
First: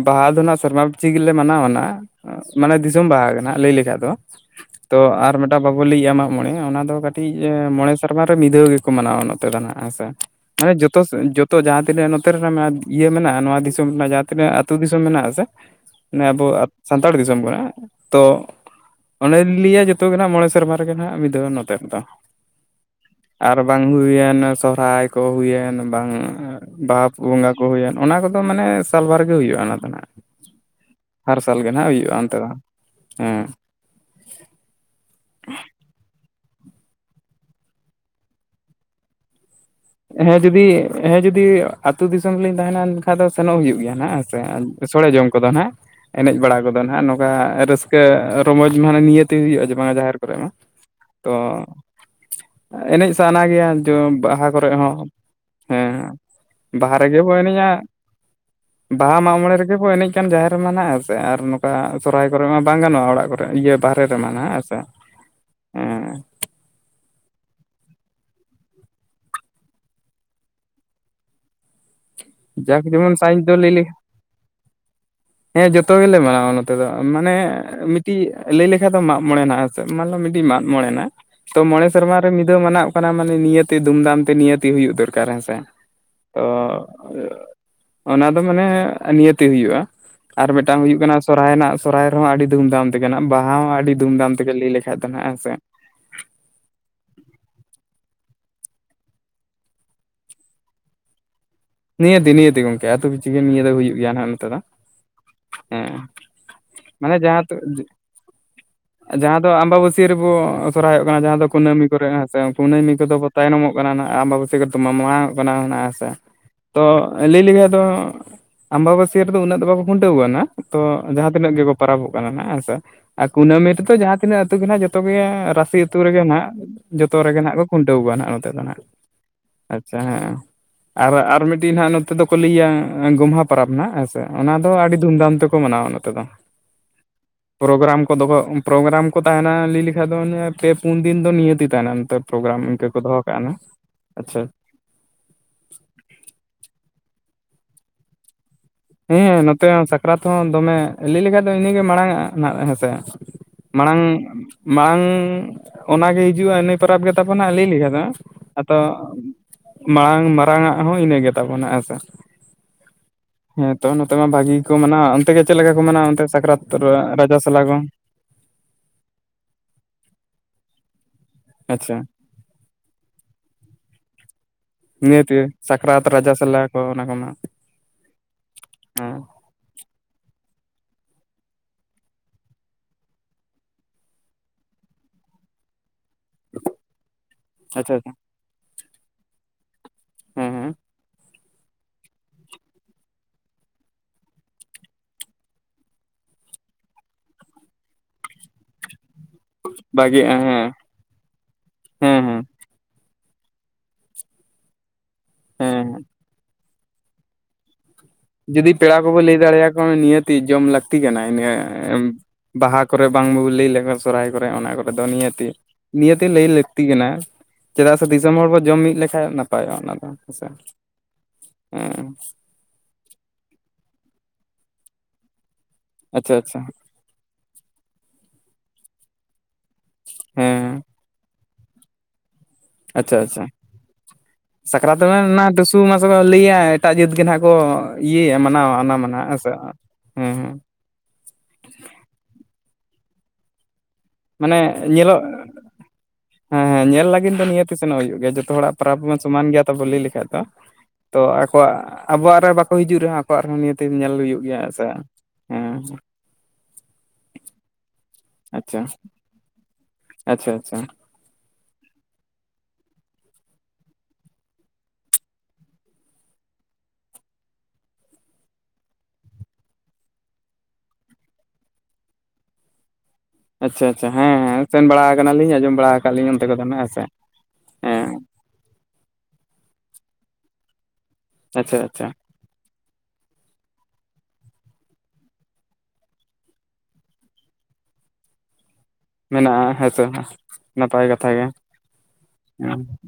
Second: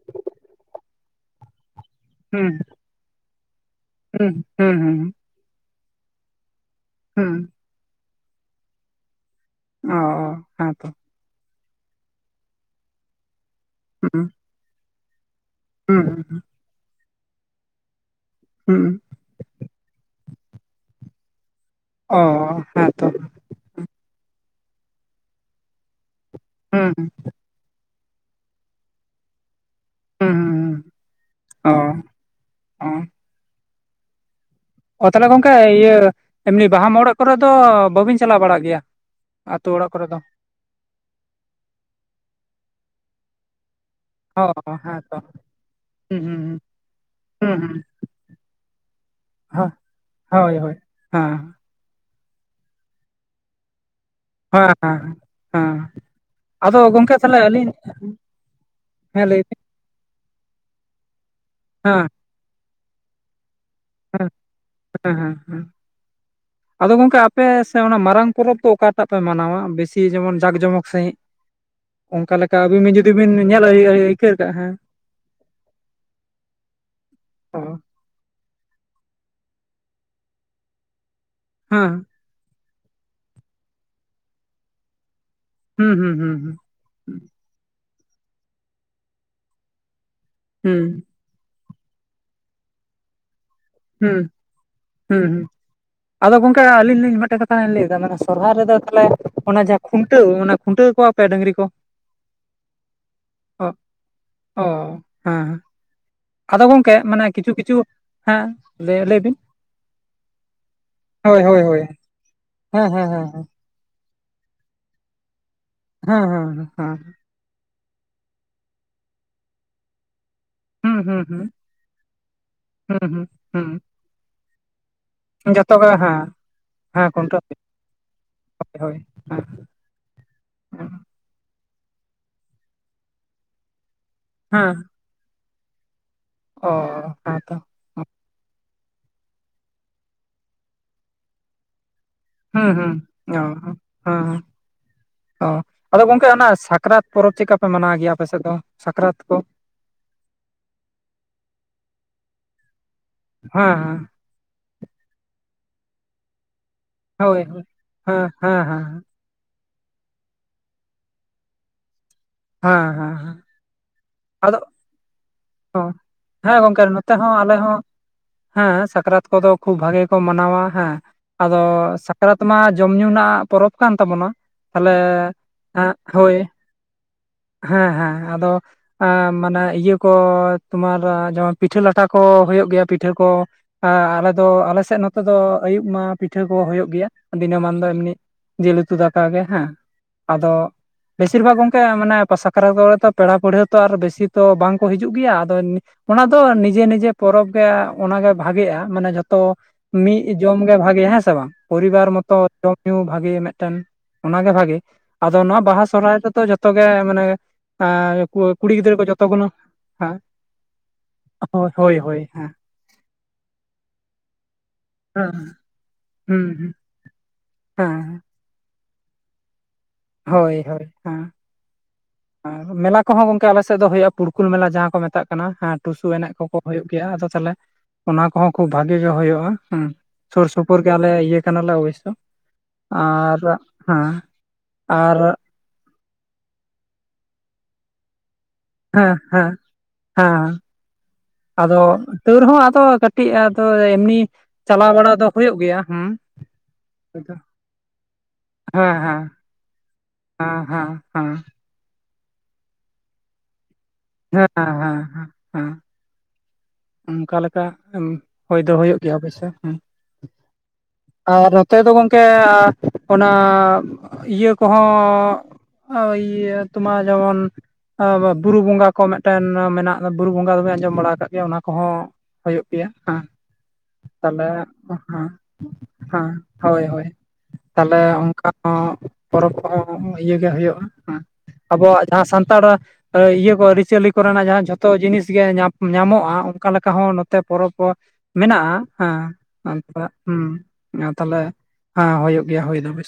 ᱵᱟᱦᱟ ᱫᱚ ᱱᱟᱜ ᱥᱮᱨᱢᱟ ᱯᱤᱪᱷᱤ ᱜᱮᱞᱮ ᱢᱟᱱᱟᱣ ᱟᱱᱟ ᱦᱩᱸ ᱢᱟᱱᱮ ᱫᱤᱥᱚᱢ ᱵᱟᱦᱟ ᱠᱟᱱᱟ ᱞᱟᱹᱭ ᱞᱮᱠᱷᱟ ᱫᱚ ᱦᱩᱸ ᱦᱩᱸ ᱛᱚ ᱦᱩᱸ ᱟᱨ ᱢᱮᱫ ᱴᱟᱜ ᱵᱟᱵᱚ ᱞᱮᱭᱮᱜᱼᱟ ᱢᱟᱜ ᱢᱚᱬᱮ ᱚᱱᱟ ᱫᱚ ᱦᱩᱸ ᱠᱟᱹᱴᱤᱡ ᱢᱚᱬᱮ ᱥᱮᱨᱢᱟ ᱨᱮ ᱢᱤᱫ ᱫᱷᱟᱹᱣ ᱜᱮ ᱠᱚ ᱢᱟᱱᱟᱣᱟ ᱱᱚᱛᱮ ᱫᱚ ᱱᱟᱜ ᱚ ᱦᱮᱸᱥᱮ, ᱦᱮᱸ ᱢᱟᱱᱮ ᱛᱚ ᱡᱚᱛᱚ ᱥᱮ ᱡᱚᱛᱚ ᱡᱟᱦᱟᱸ ᱛᱤᱱᱟᱹᱜ ᱱᱚᱛᱮ ᱨᱮᱱᱟᱜ ᱤᱭᱟᱹ ᱢᱮᱱᱟᱜᱼᱟ ᱱᱚᱣᱟ ᱫᱤᱥᱚᱢ ᱨᱮᱱᱟᱜ ᱦᱩᱸ ᱡᱟᱦᱟᱸ ᱛᱤᱱᱟᱹᱜ ᱟᱹᱛᱩ ᱫᱤᱥᱚᱢ ᱢᱮᱱᱟᱜᱼᱟ ᱥᱮ [unintelligible] ᱦᱩᱸ ᱟᱵᱚ ᱥᱟᱱᱛᱟᱲ ᱫᱤᱥᱚᱢ ᱠᱟᱱᱟ ᱛᱚ ᱦᱩᱸ ᱚᱱᱮᱞᱤᱧ ᱞᱟᱹᱭᱟ ᱡᱚᱛᱚ ᱜᱮ ᱱᱟᱦᱟᱸᱜ ᱢᱚᱬᱮ ᱥᱮᱨᱢᱟ ᱨᱮᱜᱮ ᱱᱟᱦᱟᱸᱜ ᱢᱤᱫ ᱫᱷᱟᱣ ᱱᱚᱛᱮ ᱨᱮᱫᱚ᱾ ᱚ ᱦᱮᱸ ᱛᱚ ᱟᱨ ᱵᱟᱝ ᱦᱩᱭᱮᱱ ᱥᱚᱦᱨᱟᱭ ᱠᱚ ᱦᱩᱭᱮᱱ ᱵᱟᱝ ᱦᱩᱸ ᱵᱟᱦᱟ ᱵᱚᱸᱜᱟ ᱠᱚ ᱦᱩᱭᱟᱱ ᱚᱱᱟ ᱠᱚᱫᱚ ᱢᱟᱱᱮ ᱥᱟᱞᱵᱟᱨ ᱨᱮᱜᱮ ᱦᱩᱭᱩᱜᱼᱟ ᱚᱱᱟ ᱦᱩᱸ [unintelligible] ᱦᱟᱨ ᱥᱟᱞ ᱜᱮ ᱚ ᱱᱟᱜ ᱦᱩᱭᱩᱜᱼᱟ ᱚᱱᱛᱮ ᱫᱚ, ᱦᱮᱸ ᱚ ᱛᱟᱦᱞᱮ ᱜᱚᱝᱠᱮ ᱤᱭᱟᱹ ᱮᱢᱱᱤ ᱵᱟᱦᱟ ᱢᱚᱬᱮ ᱠᱚᱨᱮ ᱫᱚ ᱵᱟᱹᱵᱤᱱ ᱪᱟᱞᱟᱣ ᱵᱟᱲᱟᱜ ᱜᱮᱭᱟ? ᱟᱛᱳ ᱚᱲᱟᱜ ᱠᱚᱨᱮ ᱫᱚ ᱦᱮᱸ ᱡᱩᱫᱤ ᱦᱮᱸ ᱡᱩᱫᱤ ᱟᱹᱛᱩ ᱫᱤᱥᱚᱢ ᱨᱮᱞᱤᱧ ᱛᱟᱦᱮᱱᱟ ᱮᱱᱠᱷᱟᱱᱡ ᱫᱚ ᱥᱮᱱᱚᱜ ᱦᱩᱭᱩᱜ ᱜᱮᱭᱟ ᱱᱟᱜ [unintelligible] ᱚ ᱥᱮ ᱦᱮᱸ ᱥᱳᱲᱮ ᱛᱚ ᱡᱚᱢ ᱠᱚᱫᱚ ᱱᱟᱜ ᱦᱩᱸ ᱮᱱᱮᱡ ᱦᱩᱸ ᱵᱟᱲᱟ ᱠᱚᱫᱚ ᱱᱟᱦᱟᱜ ᱦᱩᱸ ᱱᱚᱝᱠᱟ ᱨᱟᱹᱥ ᱠᱟᱹ ᱨᱚᱢᱚᱡᱽ ᱢᱟᱱᱮ ᱱᱤᱦᱟᱹᱛᱤ ᱦᱩᱭᱩᱜᱼᱟ ᱦᱩᱸ ᱡᱮ ᱵᱟᱝ ᱡᱟᱸᱦᱮᱨ ᱠᱚᱨᱮ ᱢᱟ᱾ ᱦᱳᱭ ᱦᱳᱭ ᱦᱮᱸ ᱛᱚ ᱮᱱᱮᱡ ᱥᱟᱱᱟ ᱜᱮᱭᱟ ᱡᱚ ᱵᱟᱦᱟ ᱵᱟᱦᱟ ᱠᱚᱨᱮ ᱦᱮᱸ ᱦᱮᱸ ᱦᱚᱸ ᱦᱮᱸ ᱟᱫᱚ ᱵᱟᱦᱟ ᱜᱚᱝᱠᱮ ᱨᱮᱜᱮ ᱵᱚᱱ ᱛᱟᱦᱚᱞᱮ ᱮᱱᱮᱡᱟ᱾ ᱟᱹᱞᱤᱧ ᱵᱟᱦᱟ ᱦᱮᱸ ᱞᱟᱹᱭ ᱢᱟᱜᱢᱚᱬᱮ ᱵᱤᱱ ᱨᱮ ᱨᱮᱠᱚ ᱮᱱᱮᱡ ᱠᱟᱱ ᱡᱟᱸᱦᱮᱨ ᱨᱮ ᱢᱟ ᱱᱟᱜᱼᱟ ᱥᱮ ᱟᱨ ᱱᱚᱝᱠᱟ ᱦᱮᱸ ᱥᱚᱨᱦᱟᱭ ᱠᱚᱨᱮ ᱢᱟ ᱵᱟᱝ ᱜᱟᱱᱚᱜᱼᱟ ᱚᱲᱟᱜ ᱠᱚᱨᱮ ᱤᱭᱟᱹ ᱵᱟᱦ [unintelligible] ᱦᱮᱸ ᱥᱮ ᱦᱮᱸ ᱦᱮᱸ [unintelligible] ᱟᱫᱚ ᱜᱚᱢᱠᱮ ᱟᱯᱮ ᱥᱮ ᱚᱱᱟ ᱢᱟᱨᱟᱝ ᱯᱚᱨᱚᱵᱽ ᱫᱚ ᱚᱠᱟᱴᱟᱜ ᱯᱮ ᱢᱟᱱᱟᱣᱟ ᱵᱮᱥᱤ ᱡᱮᱢᱚᱱ ᱡᱟᱠ ᱡᱚᱢᱚᱠ ᱥᱟᱺᱦᱤᱡ? ᱚᱱᱠᱟ ᱞᱮᱠᱟ ᱡᱟᱠ ᱟᱹᱵᱤᱱ ᱵᱤᱱ ᱡᱩᱫᱤ ᱡᱮᱢᱚᱱ ᱵᱤᱱ ᱥᱟᱭᱤᱡ ᱫᱚ ᱧᱮᱞ ᱞᱟᱹᱭ ᱟᱹᱭ ᱞᱮ ᱟᱹᱭᱠᱟᱹᱣ ᱠᱟᱜ ᱦᱮᱸ ᱦᱮᱸ ᱡᱚᱛᱚ ᱜᱮᱞᱮ ᱢᱟᱱᱟᱣᱟ ᱱᱚᱛᱮ ᱫᱚ ᱢᱟᱱᱮ ᱚ ᱢᱤ ᱴᱤᱡ ᱞᱟᱹᱭ ᱞᱮᱠᱷᱟᱡ ᱫᱚ ᱢᱟᱜ ᱢᱚᱬᱮᱱᱟᱜᱼᱟ ᱥᱮ ᱢᱟᱞᱚᱢ ᱢᱤᱫᱴᱤᱡ ᱢᱟᱜᱽ ᱢᱚᱬᱮᱱᱟᱜ ᱛᱚ ᱢᱚᱬᱮ ᱦᱮᱸ ᱥᱮᱨᱢᱟ [unintelligible] ᱢᱤᱫ ᱫᱷᱟᱹᱣ ᱢᱟᱱᱟᱣ ᱠᱟᱱᱟ ᱢᱟᱱᱮ ᱱᱤᱭᱟᱹ ᱛᱮ ᱫᱷᱩᱢᱫᱷᱟᱢ ᱛᱮ ᱱᱤᱭᱟᱹᱛᱤ ᱦᱩᱭᱩᱜ ᱫᱚᱨᱠᱟᱨ ᱦᱮᱸᱥᱮ ᱦᱩᱸ ᱦᱩᱸ ᱦᱩᱸ ᱛᱚ ᱦᱩᱸ ᱚᱱᱟ ᱫᱚ ᱢᱟᱱᱮ ᱱᱤᱭᱟᱹᱛᱤ ᱦᱩᱭᱩᱜᱼᱟ ᱟᱨ ᱢᱤᱫᱴᱟᱝ ᱦᱩᱭᱩᱜ ᱦᱩᱸ ᱠᱟᱱᱟ ᱥᱚᱨᱦᱟᱭ ᱨᱮᱱᱟᱜ ᱥᱚᱨᱦᱟᱭ ᱨᱮᱦᱚᱸ ᱟᱹᱰᱤ ᱫᱩᱢᱫᱷᱟᱢ ᱛᱮᱜᱮ ᱱᱟᱜ ᱵᱟᱦᱟ ᱦᱚᱸ ᱟᱹᱰᱤ ᱫᱷᱩᱢ ᱦᱩᱸ ᱫᱷᱟᱢ ᱛᱮᱜᱮ ᱞᱟᱹᱭ ᱞᱮᱠᱷᱟᱡ ᱫᱚ ᱱᱟᱜ ᱦᱩᱸ ᱦᱮᱸ ᱦᱩᱸ ᱥᱮ ᱟᱫᱚ ᱜᱚᱝᱠᱮ ᱟᱹᱞᱤᱧ ᱞᱤᱧ ᱢᱮᱫᱴᱮᱱ ᱠᱟᱛᱷᱟ ᱞᱤᱧ ᱞᱟᱹᱭᱫᱟ ᱢᱟᱱᱮ ᱥᱚᱨᱦᱟᱭ ᱨᱮᱫᱚ ᱛᱟᱦᱚᱞᱮ ᱚᱱᱟ ᱡᱟᱦᱟᱸ ᱠᱷᱩᱱᱴᱟᱹᱣ ᱚᱱᱟ ᱠᱷᱩᱱᱴᱟᱹᱣ ᱠᱚᱣᱟ ᱯᱮ ᱰᱟᱹᱝᱨᱤ ᱠᱚ? ᱱᱤᱭᱟᱹᱫᱤ ᱱᱤᱭᱟᱹᱫᱤ ᱜᱚᱝᱠᱮ ᱟᱹᱛᱩ ᱯᱤᱪᱷᱤᱜᱮ ᱱᱤᱭᱟᱹ ᱚ ᱫᱚ ᱦᱩᱭᱩᱜ ᱜᱮᱭᱟ ᱱᱟᱜ ᱱᱚᱛᱮ ᱫᱚ᱾ ᱚ ᱦᱮᱸ ᱦᱮᱸ ᱟᱫᱚ ᱜᱚᱝᱠᱮ ᱢᱟᱱᱮ ᱡᱟᱦᱟᱸ, ᱠᱤᱪᱷᱩ ᱠᱤᱪᱷᱩ [unintelligible] ᱦᱮᱸ ᱞᱟᱹᱭ ᱞᱟᱹᱭ ᱵᱤᱱ ᱡᱟᱦᱟᱸ ᱫᱚ ᱟᱢᱵᱟᱵᱟᱹᱥᱭᱟ ᱨᱮᱵᱚ ᱠᱚᱨᱟᱣ ᱦᱳᱭᱚᱜ ᱠᱟᱱᱟ ᱡᱟᱦᱟᱸ ᱦᱳᱭ ᱫᱚ ᱦᱳᱭ ᱦᱳᱭ ᱠᱩᱱᱟᱹᱢᱤ ᱠᱚᱨᱮ ᱦᱮᱸ ᱥᱮ ᱦᱮᱸ ᱠᱩᱱᱟᱹᱢᱤ ᱦᱮᱸ ᱠᱚᱫᱚ ᱵᱚ ᱦᱮᱸ ᱛᱟᱭᱱᱚᱢᱚᱜ ᱱᱟᱜ ᱟᱢᱵᱟᱵᱟᱹᱥᱭᱟᱹ ᱠᱚ ᱛᱚ ᱢᱟ ᱢᱟᱲᱟᱝᱚᱜ ᱠᱟᱱᱟ [unintelligible] ᱦᱮᱸ ᱦᱮᱸ ᱛᱚ ᱞᱟᱹᱭ ᱞᱮᱠᱷᱟᱡ ᱫᱚ ᱟᱢᱵᱟᱵᱟᱹᱥᱭᱟᱹ ᱨᱮᱫᱚ ᱩᱱᱟᱹᱜ ᱫᱚ ᱵᱟᱠᱚ ᱠᱷᱩᱱᱴᱟᱹᱣ ᱠᱚᱣᱟ ᱱᱟᱜ ᱛᱚ ᱦᱩᱸ ᱦᱩᱸ ᱡᱟᱦᱟᱸ ᱛᱤᱱᱟᱹᱜ ᱦᱩᱸ ᱜᱮᱠᱚ ᱯᱟᱨᱟᱵᱽᱜ ᱠᱟᱱᱟ ᱱᱟᱦᱟᱜ ᱦᱮᱸᱥᱮ ᱦᱩᱸ ᱟᱨ ᱦᱩᱸ ᱦᱩᱸ ᱠᱩᱱᱟᱹᱢᱤ ᱨᱮᱫᱚ ᱡᱟᱦᱟᱸ ᱛᱤᱱᱟᱹᱜ ᱟᱹᱛᱩ ᱜᱮ ᱱᱟᱦᱟᱜ ᱡᱚ ᱛᱚ ᱜᱮ ᱦᱩᱸ ᱡᱚᱛᱚ ᱨᱟᱥᱤ ᱜᱮ ᱟᱹᱛᱩ ᱨᱮᱜᱮ ᱦᱮᱸ ᱱᱟᱜ ᱦᱮᱸ ᱡᱚᱛᱚ ᱠᱷᱩᱱᱴᱟᱹᱣ ᱨᱮᱜᱮ ᱱᱟᱜ ᱠᱚ ᱠᱷᱩᱱᱴᱟᱹᱣ ᱠᱚᱣᱟ ᱱᱟᱜ ᱱᱚᱛᱮ ᱫᱚ ᱦᱳᱭ ᱱᱟᱜ ᱦᱳᱭ [unintelligible] ᱟᱪᱪᱷᱟ ᱦᱮᱸ ᱦᱮᱸ ᱟᱨ ᱟᱨ ᱢᱤᱫᱴᱤᱡ ᱱᱟᱦᱟᱜ ᱱᱚᱛᱮ ᱫᱚᱠᱚ ᱞᱟᱹᱭᱟ ᱜᱚᱢᱦᱟ ᱯᱟᱨᱟᱵᱽ ᱱᱟᱸᱜ ᱦᱮᱸ ᱥᱮ ᱚᱱᱟ ᱫᱚ ᱟᱹᱰᱤ ᱫᱷᱩᱢᱫᱷᱟᱢ ᱛᱮᱠᱚ ᱢᱟᱱᱟᱣᱟ ᱱᱚᱛᱮ ᱫᱚ᱾ ᱚᱸ ᱦᱮᱸ ᱛᱚ᱾ ᱯᱨᱳᱜᱨᱟᱢ ᱠᱚ ᱫᱚᱦᱚ ᱯᱨᱳᱜᱨᱟᱢ ᱠᱚ ᱛᱟᱦᱮᱱᱟ ᱞᱟᱹᱭ ᱞᱮᱠᱷᱟᱡ ᱫᱚ ᱚᱱᱮ ᱯᱮ ᱯᱩᱱ ᱫᱤᱱ ᱫᱚ ᱱᱤᱭᱟᱹᱛᱤ ᱛᱟᱦᱮᱱᱟ᱾ ᱱᱮᱛᱟᱨ᱾ ᱦᱩᱸ ᱦᱩᱸ ᱚ ᱟᱪᱪᱷᱟ ᱦᱮᱸ᱾ ᱚ, ᱟᱫᱚ ᱜᱚᱝᱠᱮ ᱚᱱᱟ ᱥᱟᱠᱨᱟᱛ ᱯᱚᱨᱚᱵᱽ ᱪᱮᱫᱠᱟ ᱯᱮ ᱢᱟᱱᱟᱣ ᱜᱮᱭᱟ ᱟᱯᱮ ᱥᱮᱫ ᱫᱚ? ᱥᱟᱠᱨᱟᱛ ᱠᱚ ᱦᱮᱸ ᱱᱚᱛᱮ ᱦᱚᱸ ᱥᱟᱠᱨᱟᱛ ᱦᱚᱸ ᱫᱚᱢᱮ ᱞᱟᱹᱭ ᱞᱮᱠᱷᱟᱡ ᱫᱚ ᱤᱱᱟᱹᱜᱮ ᱢᱟᱲᱟᱝ ᱱᱟᱜ ᱦᱮᱸᱥᱮ᱾ ᱦᱮᱸ ᱦᱮᱸ ᱢᱟᱲᱟᱝ ᱢᱟᱲᱟᱝ ᱚᱱᱟᱜᱮ ᱦᱤᱡᱩᱜᱼᱟ ᱤᱱᱟᱹ ᱛᱚᱨᱚᱵᱽ ᱜᱮᱛᱟ ᱦᱳᱭ ᱵᱚᱱᱟ ᱦᱳᱭ ᱞᱟᱹᱭ ᱞᱮᱠᱷᱟᱡ ᱫᱚ, ᱦᱮᱸ ᱦᱮᱸ ᱟᱫᱚ ᱦᱮᱸ ᱢᱟᱲᱟᱝ ᱢᱟᱨᱟᱝᱟᱜ ᱦᱚᱸ ᱤᱱᱟᱹ ᱜᱮᱛᱟᱵᱚᱱᱟ, ᱦᱮᱸ ᱥᱮ? ᱦᱮᱸ ᱦᱮᱸ ᱦᱮᱸ᱾ ᱦᱮᱸ ᱛᱚ ᱱᱚᱛᱮ ᱢᱟ ᱵᱷᱟᱜᱤ ᱟᱫᱚ ᱜᱮᱠᱚ ᱢᱟᱱᱟᱣᱼᱟ ᱚᱱᱛᱮ ᱜᱮ ᱪᱮᱫ ᱞᱮᱠᱟ ᱠᱚ ᱢᱟᱱᱟᱣᱟ ᱚᱱᱛᱮ ᱦᱮᱸ ᱥᱟᱠᱨᱟᱛ ᱜᱚᱝᱠᱮ ᱨᱟ ᱱᱚᱛᱮ ᱦᱚᱸ ᱨᱟᱡᱟ ᱟᱞᱮ ᱥᱟᱞᱟ ᱠᱚ? ᱦᱚᱸ ᱦᱮᱸ ᱥᱟᱠᱨᱟᱛ ᱠᱚᱫᱚ ᱠᱷᱩᱵ ᱵᱷᱟᱜᱮ ᱠᱚ ᱢᱟᱱᱟᱣᱟ ᱦᱮᱸ, ᱟᱫᱚ ᱟᱪᱪᱷᱟ ᱥᱟ ᱠᱨᱟᱛ ᱢᱟ ᱡᱚᱢ ᱧᱩ ᱨᱮᱱᱟᱜ ᱯᱚᱨᱚᱵᱽ ᱠᱟᱱ ᱛᱟᱵᱚᱱᱟ᱾ ᱛᱟᱦᱚᱞᱮ ᱱᱤᱭᱟᱹ ᱛᱮ ᱥᱟᱠᱨᱟᱛ ᱨᱟᱡᱟ ᱦᱳᱭ ᱥᱟᱞᱟ ᱠᱚ ᱚᱱᱟ ᱠᱚ ᱱᱟᱜ᱾ ᱦᱮᱸ ᱦᱮᱸ ᱟᱫᱚ ᱮᱸ ᱢᱟᱱᱮ ᱤᱭᱟᱹ ᱠᱚ ᱛᱳᱢᱟᱨ ᱡᱮᱢᱚᱱ ᱯᱤᱴᱷᱟᱹ ᱞᱟᱴᱷᱟ ᱠᱚ ᱦᱩᱭᱩᱜ ᱜᱮᱭᱟ ᱯᱤᱴᱷᱟᱹ ᱠᱚ ᱮᱸ ᱟᱞᱮ ᱫᱚ ᱟᱞᱮ ᱥᱮᱫ ᱱᱚᱛᱮ ᱫᱚ ᱟᱹᱭᱩᱵ ᱢᱟ ᱯᱤᱴᱷᱟᱹ ᱠᱚ ᱦᱩᱭᱩᱜ ᱜᱮᱭᱟ, ᱫᱤᱱᱟᱹᱢᱟᱱ ᱫᱚ ᱟᱪᱪᱷᱟ ᱟᱪᱪᱷᱟ ᱮᱢᱱᱤ ᱡᱤᱞ ᱩᱛᱩ ᱫᱟᱠ ᱜᱮ, ᱦᱮᱸ᱾ ᱦᱮᱸ ᱟᱫᱚ ᱦᱮᱸ ᱵᱮᱥᱤᱨ ᱵᱷᱟᱜ ᱜᱚᱝᱠᱮ ᱢᱟᱱᱮ ᱯᱟᱥᱟ ᱠᱟᱨᱟ ᱠᱚᱜᱮ ᱛᱚ ᱯᱮᱲᱟ ᱯᱟᱹᱲᱦᱟᱹ ᱛᱚ ᱟᱨ ᱵᱮᱥᱤ ᱛᱚ ᱵᱟᱝ ᱠᱚ ᱦᱤᱡᱩᱜ ᱜᱮᱭᱟ, ᱟᱫᱚ ᱚᱱᱟ ᱫᱚ ᱱᱤᱡᱮ ᱱᱤᱡᱮ ᱯᱚᱨᱚᱵᱽ ᱜᱮ ᱚᱱᱟ ᱜᱮ ᱵᱷᱟᱜᱮᱜᱼᱟ ᱢᱟᱱᱮ ᱡᱷᱚ ᱛᱚ ᱵᱷᱟᱜᱤᱜᱼᱟ ᱢᱤᱫ ᱦᱮᱸ ᱡᱚᱢ ᱜᱮ ᱵᱷᱟᱜᱮ, ᱦᱮᱸ ᱥᱮ ᱵᱟᱝ? ᱯᱚᱨᱤᱵᱟᱨ ᱦᱮᱸ ᱦᱮᱸ ᱢᱚᱛᱚ ᱡᱚᱢ ᱧᱩ ᱵᱷᱟᱜᱮ ᱢᱤᱫᱴᱮᱱ, ᱚᱱᱟᱜᱮ ᱵᱷᱟᱜᱮ ᱟᱫᱚ ᱱᱚᱣᱟ ᱵᱟᱦᱟ ᱦᱮᱸ ᱥᱚᱦᱨᱟᱭ ᱨᱮᱫᱚ ᱡᱷᱚ ᱛᱚ ᱜᱮ ᱢᱟᱱᱮ ᱮᱸ ᱡᱩᱫᱤ ᱯᱮᱲᱟ ᱠᱚᱯᱮ ᱞᱟᱹᱭ ᱫᱟᱲᱮᱭᱟᱠᱚᱣᱟ ᱱᱤᱦᱟᱹᱛᱤ ᱡᱚᱢ ᱞᱟᱹᱠᱛᱤ ᱠᱟᱱᱟ ᱤᱱᱟ, ᱦᱳᱭ ᱦᱳᱭ ᱦᱮᱸ ᱵᱟᱦᱟ ᱠᱚᱨᱮ ᱵᱟᱝᱵᱚ ᱞᱟᱹᱭ ᱞᱮᱠᱟ ᱥᱚᱨᱦᱟᱭ ᱠᱚᱨᱮ ᱚᱱᱟ ᱠᱚ ᱟᱫᱚ ᱱᱤᱦᱟᱹᱛᱤ, ᱦᱮᱸ ᱱᱤᱦᱟᱹᱛᱤ ᱞᱟᱹᱭ ᱦᱩᱸ ᱞᱟᱹᱠᱛᱤ ᱠᱟᱱᱟ᱾ ᱪᱮᱫᱟᱜ ᱥᱮ ᱦᱮᱸ ᱫᱤᱥᱚᱢ ᱦᱚᱲ ᱵᱚ ᱡᱚᱢ ᱢᱤᱫ ᱞᱮᱠᱷᱟᱡ ᱱᱟ ᱯᱟᱭᱚᱜ-ᱟ ᱚᱱᱟ ᱫᱚ᱾ ᱦᱮ ᱥᱮ? ᱦᱳᱭ ᱦᱳᱭ ᱦᱮᱸ ᱦᱮᱸ᱾ ᱟᱨ ᱢᱮᱞᱟ ᱠᱚᱦᱚᱸ ᱜᱚᱝᱠᱮ ᱟᱞᱮ ᱥᱮᱫ ᱫᱚ ᱦᱩᱭᱩᱜᱼᱟ ᱯᱩᱲᱠᱩᱞ ᱢᱮᱞᱟ ᱡᱟᱦᱟᱸ ᱠᱚ ᱢᱮᱛᱟᱜ ᱠᱟᱱᱟ, ᱦᱮᱸ ᱴᱩᱥᱩ ᱮᱱᱮᱡ ᱟᱪᱪᱷᱟ ᱠᱚᱠᱚ ᱟᱪᱪᱷᱟ ᱦᱩᱭᱩᱜ ᱜᱮᱭᱟ ᱟᱫᱚ ᱛᱟᱦᱞᱮ ᱚᱱᱟ ᱠᱚᱦᱚᱸ ᱠᱷᱩᱵ ᱵᱷᱟᱜᱮ ᱜᱮ ᱦᱩᱭᱩᱜᱼᱟ, ᱦᱩᱸ ᱥᱩᱨ ᱥᱩᱯᱩᱨ ᱦᱮᱸ ᱜᱮ ᱟᱞᱮ ᱤᱭᱟᱹ ᱠᱟᱱᱟᱞᱮ ᱚᱵᱚᱥᱥᱳ, ᱟᱪᱪᱷᱟ ᱟᱪᱪᱷᱟ ᱟᱨ ᱦᱮᱸ᱾ ᱥᱟᱠᱨᱟᱛ ᱟᱨ ᱨᱮᱢᱟ ᱱᱟ ᱴᱩᱥᱩ ᱢᱟᱥᱟ ᱠᱚ ᱞᱟᱹᱭᱟ ᱮᱴᱟᱜ ᱡᱟᱹᱛ ᱜᱮ ᱱᱟᱦᱟᱜ ᱠᱚ ᱤᱭᱟᱹᱭᱟ ᱢᱟᱱᱟᱣᱟ᱾ ᱚᱱᱟ ᱢᱟ ᱱᱟᱜ ᱦᱮᱸ ᱥᱮ? ᱦᱮᱸ ᱦᱮᱸ᱾ ᱟᱫᱚ ᱛᱟᱹᱣ ᱨᱮᱦᱚᱸ ᱟᱫᱚ ᱠᱟᱹᱴᱤᱡ ᱟᱫᱚ ᱮᱢᱱᱤ ᱢᱟᱱᱮ ᱪᱟᱞᱟᱣ ᱵᱟᱲᱟ ᱧᱮᱞᱚᱜ ᱫᱚ ᱦᱩᱭᱩᱜ ᱜᱮᱭᱟ᱾ ᱦᱮᱸ ᱦᱮᱸ ᱦᱮᱸ ᱧᱮᱞ ᱞᱟᱹᱜᱤᱫ ᱫᱚ ᱱᱤᱦᱟᱹᱛᱤ ᱥᱮᱱᱚᱜ ᱦᱩᱭᱩᱜ ᱜᱮᱭᱟ ᱡᱷᱚᱛᱚ ᱦᱚᱲᱟᱜ ᱦᱮᱸ ᱯᱟᱨᱟᱵ ᱢᱟ ᱥᱚᱢᱟᱱ ᱜᱮᱭᱟ ᱛᱚ ᱵᱚ ᱞᱟᱹᱭ ᱞᱮᱠᱷᱟᱡ ᱫᱚ᱾ ᱦᱮᱸ ᱦᱮᱸ ᱛᱚ ᱦᱮᱸ᱾ ᱟᱠᱚᱣᱟᱜ ᱟᱵᱚᱣᱟᱜ ᱨᱮ ᱵᱟᱠᱚ ᱦᱤᱡᱩᱜ ᱨᱮᱦᱚᱸ ᱟᱠᱚᱣᱟᱜ ᱨᱮᱦᱚᱸ ᱱᱤᱦᱟᱹᱛᱮ ᱧᱮᱞ ᱦᱩᱭᱩᱜ ᱜᱮᱭᱟ ᱦᱮᱸ ᱥᱮ, ᱦᱮᱸ᱾ ᱚᱱᱠᱟ ᱞᱮᱠᱟ ᱮᱢ ᱦᱩᱭ ᱫᱚ ᱟᱪᱪᱷᱟ ᱦᱩᱭᱩᱜ ᱜᱮᱭᱟ ᱚᱵᱚᱥᱥᱚ, ᱦᱩᱸ᱾ ᱟᱪᱪᱷᱟ ᱟᱪᱪᱷᱟ᱾ ᱟᱨ ᱱᱚᱛᱮ ᱫᱚ ᱜᱚᱝᱠᱮ ᱟ ᱚᱱᱟ ᱤᱭᱟᱹ ᱠᱚᱦᱚᱸ ᱚ ᱤᱭᱟᱹ ᱛᱳᱢᱟᱨ ᱡᱮᱢᱚᱱ, ᱟ ᱵᱟ ᱵᱩᱨᱩ ᱵᱚᱸᱜᱟ ᱠᱚ ᱢᱤᱫᱴᱮᱱ ᱢᱮᱱᱟᱜᱼᱟ ᱵᱩᱨᱩ ᱵᱚᱸᱜᱟ ᱫᱚᱵᱮᱱ ᱟᱸᱡᱚᱢ ᱵᱟᱲᱟ ᱟᱠᱟᱫ ᱜᱮᱭᱟ ᱚᱱᱟ ᱠᱚᱦᱚᱸ ᱦᱩᱭᱩᱜ ᱜᱮᱭᱟ ᱦᱮᱸ᱾ ᱟᱪᱪᱷᱟ ᱟᱪᱪᱷᱟ ᱦᱮᱸ ᱛᱟᱞᱦᱮ ᱦᱮᱸ ᱥᱮᱱ ᱵᱟᱲᱟ ᱦᱮᱸ, ᱟᱠᱟᱱᱟᱞᱤᱧ ᱟᱸᱡᱚᱢ ᱵᱟᱲᱟ ᱟᱠᱟᱫ ᱦᱮᱸ ᱞᱤᱧ ᱚᱱᱛᱮ ᱠᱚᱫᱚ ᱦᱳᱭ ᱦᱮᱸ ᱥᱮ ᱦᱳᱭ᱾ ᱛᱟᱞᱦᱮ ᱦᱮᱸ ᱚᱱᱠᱟ ᱚ ᱯᱚᱨᱚᱵᱽ ᱠᱚᱦᱚᱸ ᱤᱭᱟᱹ ᱜᱮ ᱦᱩᱭᱩᱜᱼᱟ, ᱦᱮᱸ, ᱟᱪᱪᱷᱟ ᱟᱵᱚᱣᱟᱜ ᱟᱪᱪᱷᱟ ᱡᱟᱦᱟᱸ ᱥᱟᱱᱛᱟᱲ ᱮ ᱤᱭᱟᱹ ᱠᱚ ᱟᱹᱨᱤᱪᱟᱹᱞᱤ ᱠᱚᱨᱮᱱᱟᱜ ᱡᱟᱦᱟᱸ ᱡᱷᱚᱛᱚ ᱡᱤᱱᱤᱥ ᱜᱮ ᱧᱟ ᱧᱟᱢᱚᱜᱼᱟ, ᱚᱚᱱᱠᱟ ᱞᱮᱠᱟ ᱦᱚᱸ ᱱᱚᱛᱮ ᱯᱚᱨᱚᱵᱽ ᱠᱚ ᱢᱮᱱᱟᱜᱼᱟ ᱢᱮᱱᱟᱜᱼᱟ ᱦᱮᱸᱥᱮ ᱱᱟᱯᱟᱭ ᱦᱮᱸ [unintelligible] ᱠᱟᱛᱷᱟ ᱜᱮ ᱛᱟᱦᱞᱮ ᱦᱮᱸ ᱦᱩᱭᱩᱜᱳ ᱜᱮᱭᱟ ᱦᱮᱸ ᱦᱳᱭ ᱫᱚ ᱦᱳᱭ